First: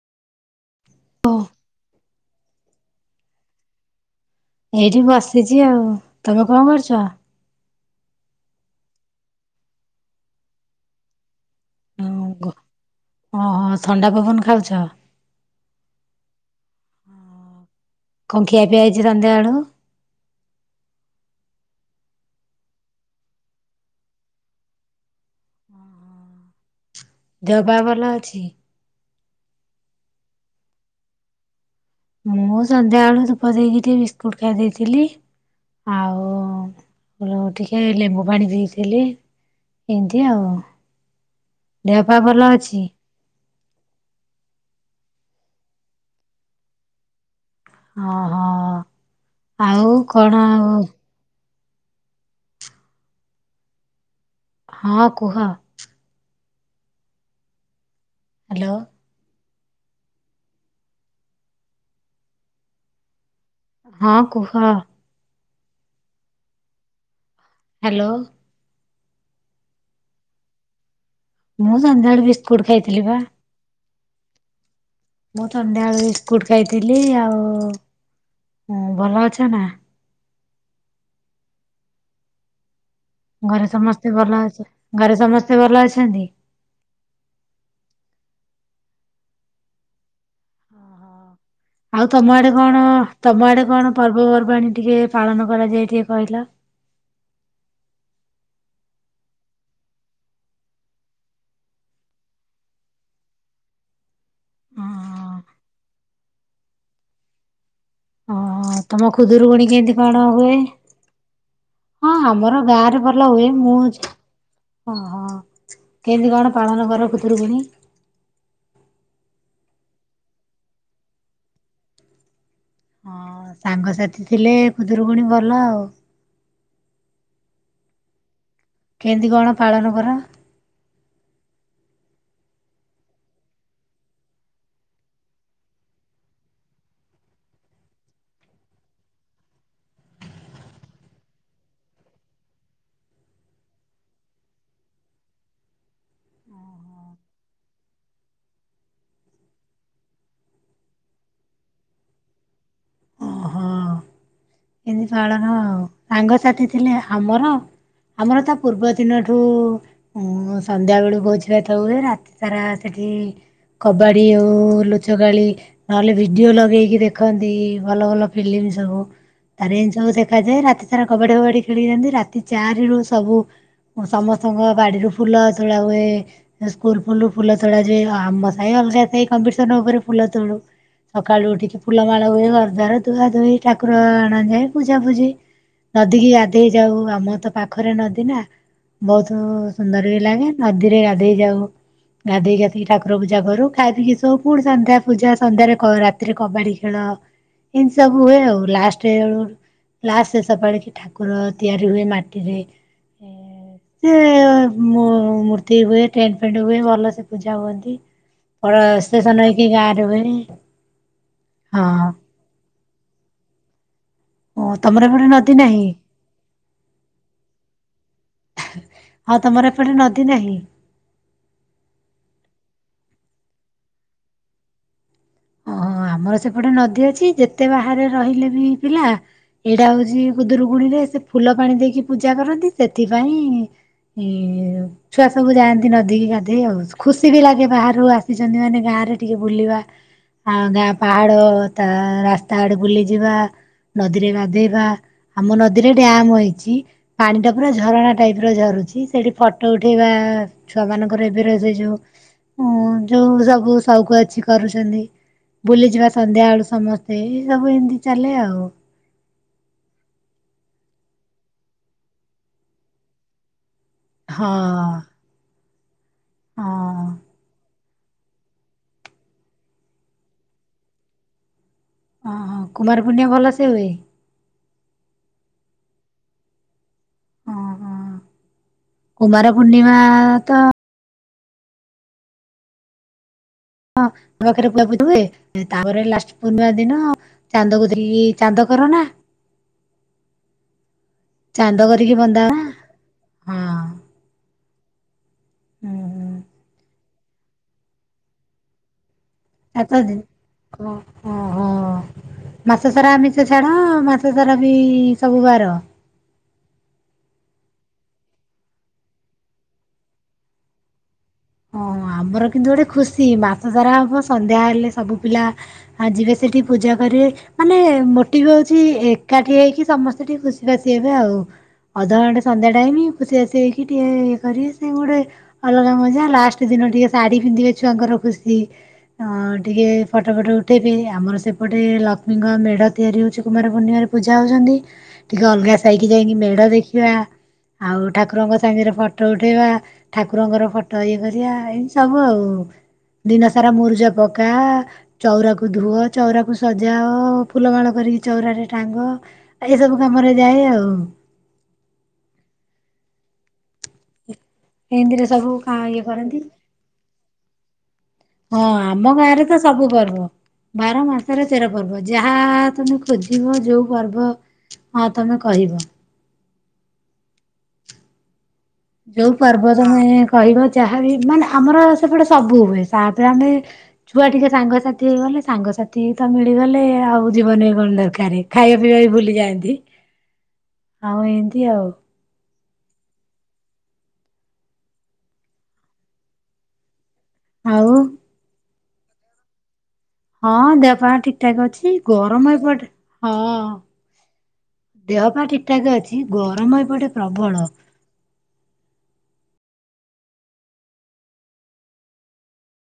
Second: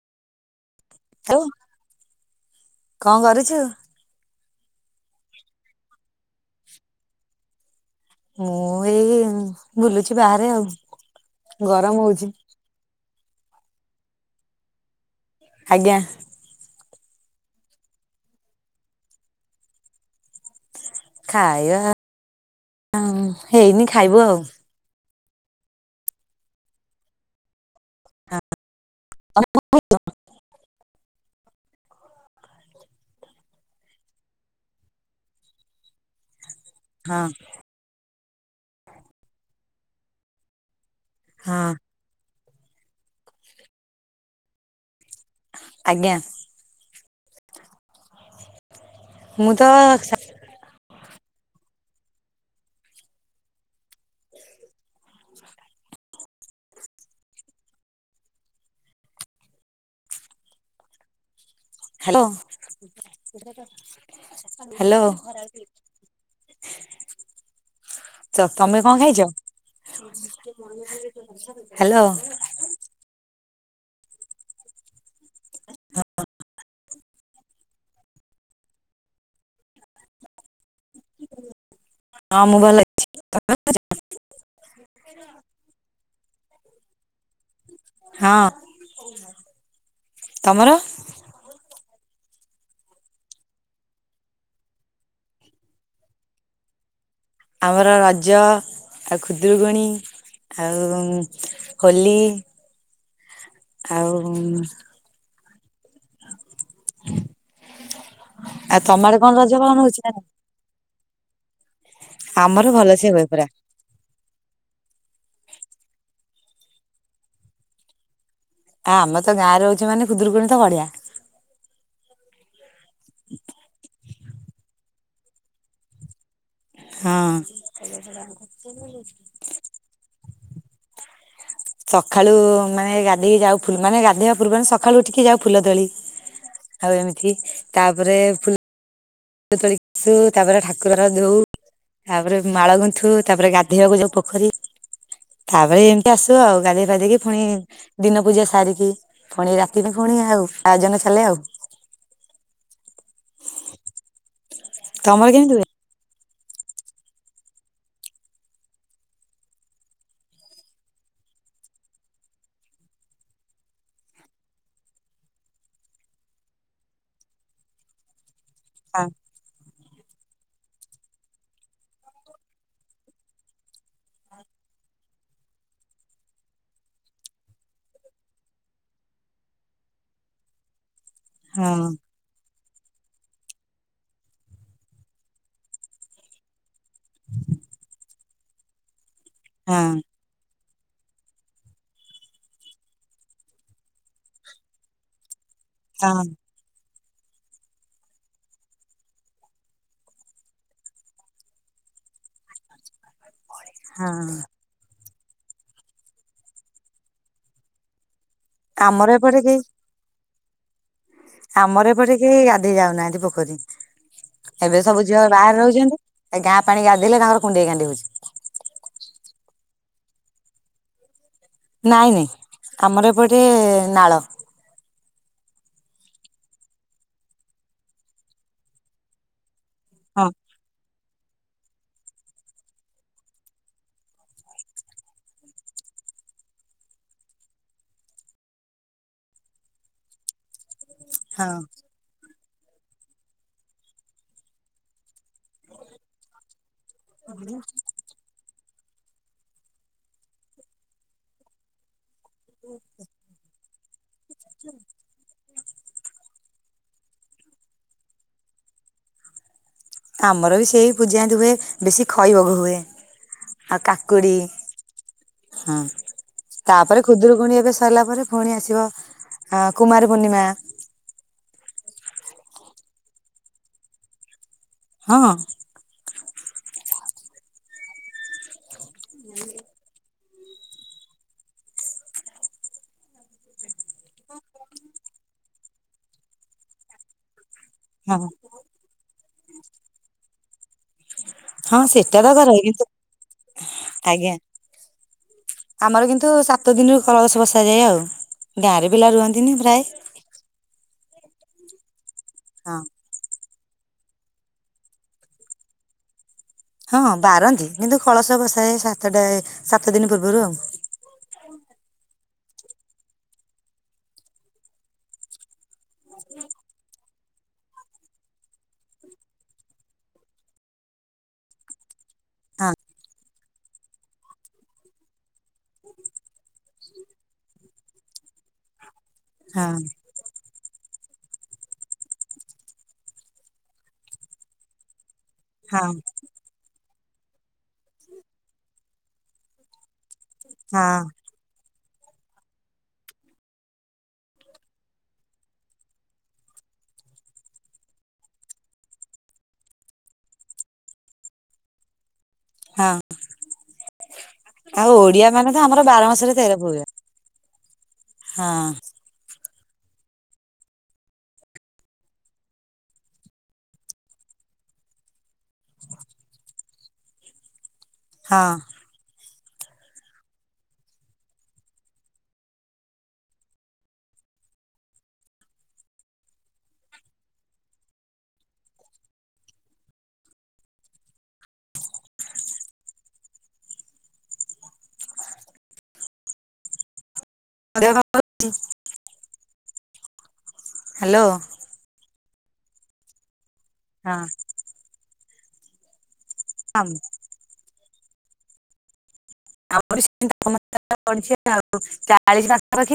ଓ ଆଉ କଣ କରୁଚୁ? ଏଇଠି ବସିଚି ଆଉ, ତମେ କଣ କରୁଚ? ମୁଁ ଏଇ ବୁଲୁଚି ବାହାରେ ଆଉ, ଗରମ ହଉଚି। ଘ ଅହ ଥଣ୍ଡା ପବନ ଖାଉଚ। ଆଜ୍ଞା। ଙ୍କ ଖିଆ ପିଆ ହେଇଚି ସନ୍ଧ୍ୟା ବେଳୁ! ଖାଇବା ଆଁ ହେଇନି ଖାଇବୁ ଆଉ। ଦେହ ପା ଭଲ ଅଛି। ଆ [unintelligible] [unintelligible] ମୁଁ ସନ୍ଧ୍ୟାବେଳୁ ଧୂପ ଦେଇକି ଟିକେ ବିସ୍କୁଟ ଖାଇ ଦେଇଥିଲି! ଆଉ ହଁ ମୁଁ ଟିକେ ଲେମ୍ବୁ ପାଣି ପିଇଥିଲି, ଏମିତି ଆଉ। ହଁ। ଦେହ ପା ଭଲ ଅଛି! ଆଜ୍ଞା! ଅ ହ ମୁଁ ତ ଆଉ କଣ ଆଉ ହଁ କୁହ ହାଲୋ! ହାଲୋ ହଁ କୁହ ହାଲୋ! ହାଲୋ! ତ ତମେ କଣ ଖାଇଚ! ମୋ ଟିକେ ମନେ ପଡୁନି! ମୁଁ ସନ୍ଧ୍ୟାବେଳେ ବିସ୍କୁଟ ଖାଇଥିଲିପା! ମୁଁ ସନ୍ଧ୍ୟାବେଳେ ବିସ୍କୁଟ ଖାଇଥିଲି, ଆଉ ଭଲ ଅଛନା! ହଁ ମୁଁ ଭଲଅଛ ଘରେ ସମସ୍ତେ ଭଲ ଅଚ ଘରେ ସମସ୍ତେ ଭଲ ଅଛନ୍ତି! ହଁ ତମର ଆଉ ତମ ଆଡେ କଣ ତମ ଆଡେ କଣ ପର୍ବପର୍ବାଣି ଟିକେ ପାଳନ କରାଯାଏ ଟିକେ କହିଲ! ଆମର ରଜ ଆଉ ଖୁଦୁରୁକୁଣୀ ଆଉଁ ହୋଲି ଆଉ [unintelligible] ଅ ଆଉ ତମ ଆଡେ କଣ ରଜ ଖୁଦୁରୁକୁଣି ପାଳନ କେମିତି ହଉଛି ନା କଣ ହୁଏ! ହଁ ଆମର ଗାଁ ରେ ଭଲ ହୁଏ! ମୁଁ ଜି ଅହ କେଏଁତେ କଣ ପାଳନ କର ଖୁଦୁରୁକୁଣି! ଆ ଆମେତ ଗାଁରେ ଅଛୁ ମାନେ ଖୁଦୁରୁକୁଣୀ ତ ବଡିଆ! ହଁ ସାଙ୍ଗସାଥି ଥିଲେ ଖୁଦରୁକୁୁଣୀ ଭଲ ଆଉ! ହଁ! କେଏଁତି କଣ ପାଳନ କର! ସକାଳୁ ମାନେ ଗାଧେଇ ଯାଉ ଫୁଲ୍ ମାନେ ଗାଧେଇବା ପୂର୍ବରୁ ସକାଳୁ ଉଠିକି ଯାଉ ଫୁଲ ତୋଳି! ଆଉ ଏମିତିକି କାଉପରେ ଫୁଲ୍ ଫୁଲ ତୋଳିକି ଆସୁ ତାପରେ ଠାକୁର ର ଧୋଉ! ତାପରେ ମାଳ ଗୁନ୍ଥୁ ତାପରେ ଗାଧେଇବାକୁ ଯାଉ ପୋଖରୀ! ଥାପରେ ଏମିତି ଆସୁ ଆଉ ଗାଧେଇ ପାଧେଇକି ପୁଣି ଦିନ ପୂଜା ସାରିକି ପୁଣି ରାତି ପୁଣି ଆଉ ଆୟୋଜନ ଚାଲେ ଆଉ! କେମତି ତମର ଛଡା କେମିତି ହବ ହୁଏ? ଆଉ ସାଙ୍ଗସାଥି ଥିଲେ ଆମର ଆମର ତା ପୂର୍ବଦିନଠୁ ସନ୍ଧ୍ୟା ବେଳୁ ଭୋଜିଭାତ ହୁଏ ରାତି ସାରା ସେଠି କବାଡ଼ି ଓ ଲୁଚ କାଳି ନହେଲେ ଭିଡିଓ ଲଗେଇକି ଦେଖନ୍ତି ଭଲ ଭଲ ଫିଲ୍ମ ସବୁ। ହଁ ତାର ଏମତି ସବୁ ଦେଖାଯାଏ ରାତି ସାରା କବାଡି ଫବାଡି ଖେଳିନ୍ତି ରାତି ଚାରି ରୁ ସବୁ ମ ସମସ୍ତଙ୍କ ବାଡ଼ିରୁ ଫୁଲ ତୋଳା ହୁଏ। ସ୍କୁଲ ଫୁଲୁରୁ ଫୁଲ ତୋଳା ଯାଏ ଆଉ ଆମ ସାଇ ଅଲଗା ସାଇ କମ୍ପଟିସନ ଉପରେ ଫୁଲ ତୋଳୁ। ସକାଳୁ ହଁ ଉଠିକି ଫୁଲମାଳ ହୁଏ ଘର ଦ୍ବାର ଧୁଆ ଧୋଇ ଠାକୁର ଆଣ ଯାଏ ପୂଜାପୁଝି ନଦୀ କିି ଗାଧେଇ ଯାଉ ଆମ ତ ପାଖରେ ନଦୀ ନା। ବହୁତ ହଁ ସୁନ୍ଦର ବି ଲାଗେ ନଦୀରେ ଗାଧେଇ ଯାଉ ଗାଧୋଇ ଆସିକି ଠାକୁର ପୂଜା କରୁ ଖାଇ ପିଇକି ଶୋଉ ପୁଣି ସନ୍ଧ୍ୟା ପୂଜା ସନ୍ଧ୍ୟାରେ କ ହଁ ରାତିରେ କବାଡ଼ି ଖେଳ ଏମିତି ସବୁ ହୁଏ ଆଉ ଲାଷ୍ଟଳୁ ଲାସ୍ ଶେଷ ପାଳି କି ଠାକୁର ତିଆରି ହୁଏ ମାଟିରେ ଏ ହଁ। ମୁ ମୂର୍ତ୍ତି ହୁଏ ଟେଣ୍ଟ ଫେଣ୍ଟ ହୁଏ ଭଲ ସେ ପୂଜା ହୁଅନ୍ତି। ଆମର ଏପଟେ ପ୍ରସେସନ କେହି ହେଇକି ଗାଁରେ ହୁଏ। ଆମର ହଁ। ଏପଟେ କେହି ଗାଧୋଇ ଯାଉନାହାନ୍ତି ପୋଖରୀ। ଓ ଏବେ ତମର ସବୁ ଏପଟେ ଝିଅ ନଦୀ ବାହାରେ ନାହିଁ ରହୁଛନ୍ତି ଗାଁ ପାଣି ଗାଧୋଇଲେ ତାଙ୍କର କୁଣ୍ଡେଇ କାଣ୍ଡେଇ ହଉଛି। ହଁ ତମର ଏପଟେ ନଦୀ ନାହିଁ? ନାଇଁ ନାଇଁ ଆମର ଏପଟେ ନାଳ। ଓହୋ ଆମର ସେପଟେ ନଦୀ ଅଛି ଯେତେ ବାହାରେ ରହିଲେ ବି ପିଲା ଏଇଟା ହଉଛି ହଁ ଖୁଦୁରୁକୁଣୀ ରେ ସେ ଫୁଲ ପାଣି ଦେଇକି ପୂଜା କରନ୍ତି ସେଥିପାଇଁ ଇ ଛୁଆ ସବୁ ଯାଆନ୍ତି ନଦୀ କିି ଗାଧେଇ ଆଉ ଖୁସି ବି ଲାଗେ ବାହାରୁ ଆସିଛନ୍ତି ମାନେ ଗାଁ ରେ ଟିକେ ବୁଲିବା। ଆଉ ଗାଁ ପାହାଡ଼ ତା ରାସ୍ ତା ଆଡେ ବୁଲି ଯିବା ନଦୀରେ ଗାଧେଇବା, ଆମ ନଦୀରେ ଡ୍ୟାମ ହେଇଛି। ପାଣି ଟା ପୁରା ଝରଣା ଟାଇପ ର ଝରୁଛି ସେଠି ଫଟୋ ଉଠେଇବା ଛୁଆ ମାନଙ୍କର ଏବେର ସେ ଯୋଉ ଉଁ ଯୋଉ ସବୁ ସଉକ ଅଛି କରୁଛନ୍ତି। ବୁଲିଯିବା ସନ୍ଧ୍ୟା ବେଳୁ ସମସ୍ତେ ଏଇ ସବୁ ଏମିତି ଚାଲେ ଆଉ। ଆମର ବି ସେଇ ପୂଜା ଏମତି ହୁଏ ବେଶୀ ଖଈ ଭୋଗ ହୁଏ। ଆଉ କାକୁଡି ହଁ ହୁଁ। ହଁ ତାପରେ ଖୁଦୁରୁକୁୁଣୀ ଏବେ ସରିଲା ପରେ ପୁଣି ଆସିବ କୁମାର ପୂର୍ଣ୍ଣିମା। ଅ ହଁ କୁମାର ପୁର୍ଣ୍ଣିମା ଭଲସେ ହୁଏ? ହଁ। ଓହୋ କୁମାର ପୂର୍ଣ୍ଣିମା ତ ହଁ ଆମ ପାଖରେ କୁପ ହୁଏ ତାପରେ ଲାଷ୍ଟ ପୂର୍ଣ୍ଣିମା ଦିନ ଚାନ୍ଦ କୁ ହଁ ଦେଖି ଚାନ୍ଦ କରୋନା। ହଁ ସେଟା ତା ଘର ହେଇ ତ ହଁ ଆଜ୍ଞା, ହୁଁ ଆମର କିନ୍ତୁ ହୁଁ ସାତ ଦିନରୁ କଳସ ବସା ଯାଏ ଆଉ ଗାଁ ରେ ପିଲା ରୁହନ୍ତି। ସାତ ଦିନ ଓ ହ ହ ହଁ ମାସ ସାରା ଆମିସ ଛାଡ ମାସ ସାର ବି ସବୁ ବାର ହଁ ବାରନ୍ତି କିନ୍ତୁ କଳସ ବସାଏ ସାତଟା ସାତ ଦିନ ପୂର୍ବରୁ ଆଉ। ହଁ ଆମର କିନ୍ତୁ ଗୋଟେ ଖୁସି ମାସ ଧରା ହବ ସନ୍ଧ୍ୟା ହେଲେ ସବୁ ପିଲା ଆଜି ବି ସେଠି ପୂଜା କରିବେ ମାନେ ମୋଟି ବି ହଉଛି ଏକାଠି ହେଇକି ସମସ୍ତେ ଟିକେ ଖୁସି ବାସି ହେବେ ଆଉ। ଅଧଘଣ୍ଟା ସନ୍ଧ୍ୟା ଆଉ ଟାଇମଁ ଖୁସି ଆସି ହେଇକି ଟିକେ ଇଏ କରିବେ ସେ ଗୋଟେ ଅଲଗା ମଜା। ଲାଷ୍ଟ ଦିନ ଟିକେ ଶାଢ଼ୀ ପିନ୍ଧିବେ ଛୁଆଙ୍କର ଖୁସି ଅ ହଁ ଟିକେ ଫଟୋ ଫଟ ଉଠେଇବି ଆମର ସେପଟେ ଲକ୍ଷ୍ମୀଙ୍କ ମେଢ ତିଆରି ହଉଛି କୁମାର ପୂର୍ଣ୍ଣିମାରେ ପୂଜା ହଉଛନ୍ତି। ଟିକେ ଅଲଗା ହଁ ସହିକି ଯାଇକି ମେଢ ଦେଖିବା ଆଉ ଠାକୁରଙ୍କ ସାଙ୍ଗରେ ଫଟୋ ଉଠେଇବା। ଠାକୁରଙ୍କର ହଁ ହଁ ଫଟୋ ଇଏ କରିବା ଏମିତି ସବୁ ଆଉ ଦିନ ସାରା ମୁରୁଜ ପକା ଠା ଚଉରାକୁ ଧୁଅ ଚଉରାକୁ ସଜାଅ ଫୁଲମାଳ କରିକି ଚଉରାରେ ଟାଙ୍ଗ। ଏଇ ସବୁ କାମରେ ଯାଏ ଆଉ। ହଁ। ଆଉ ଓଡିଆ ଏଇଥିରେ ମାନେ ସବୁ ତ କା ଆମର ଇଏ ବାର ମାସରେ କରନ୍ତି ତେର ପୂଜା ହଁ ଆ ଆମ ଗାଁରେ ତ ସବୁ ପର୍ବ। ବାର ମାସରେ ତେର ପର୍ବ ଯାହା ତମେ ଖୋଜିବ ଯୋଉ ପର୍ବ ହଁ ତମେ କହିବ। ହଁ। ଯୋଉ ପର୍ବ ତମେ କହିବ ଯାହାବି ମାନେ ଆମର ସେପଟେ ସବୁ ହୁଏ ତାପରେ ଆମେ ଛୁଆ ଟିକେ ସାଙ୍ଗସାଥି ହେଇଗଲେ ସାଙ୍ଗସାଥି ତ ମିଳିଗଲେ ଆଉ ଜୀବନ ବି କଣ ଦରକାର। ଖାଇବା ପିଇବା ବି ଭୁଲିଯାଆନ୍ତି। [inaudible] ଆଉ ଏମତି ଆଉ। ଆଉ [unintelligible] ହଁ ଦେବା ପା ହ୍ୟାଲୋ ଠିକଠାକ ଅଛି ଗରମ ଏପଡେ ହଁ। ହଁ। ଦେହ ପା ଠିକ ଠାକ ଅଛି ଗରମ ଏପଟେ ପ୍ରବଳ। [unintelligible]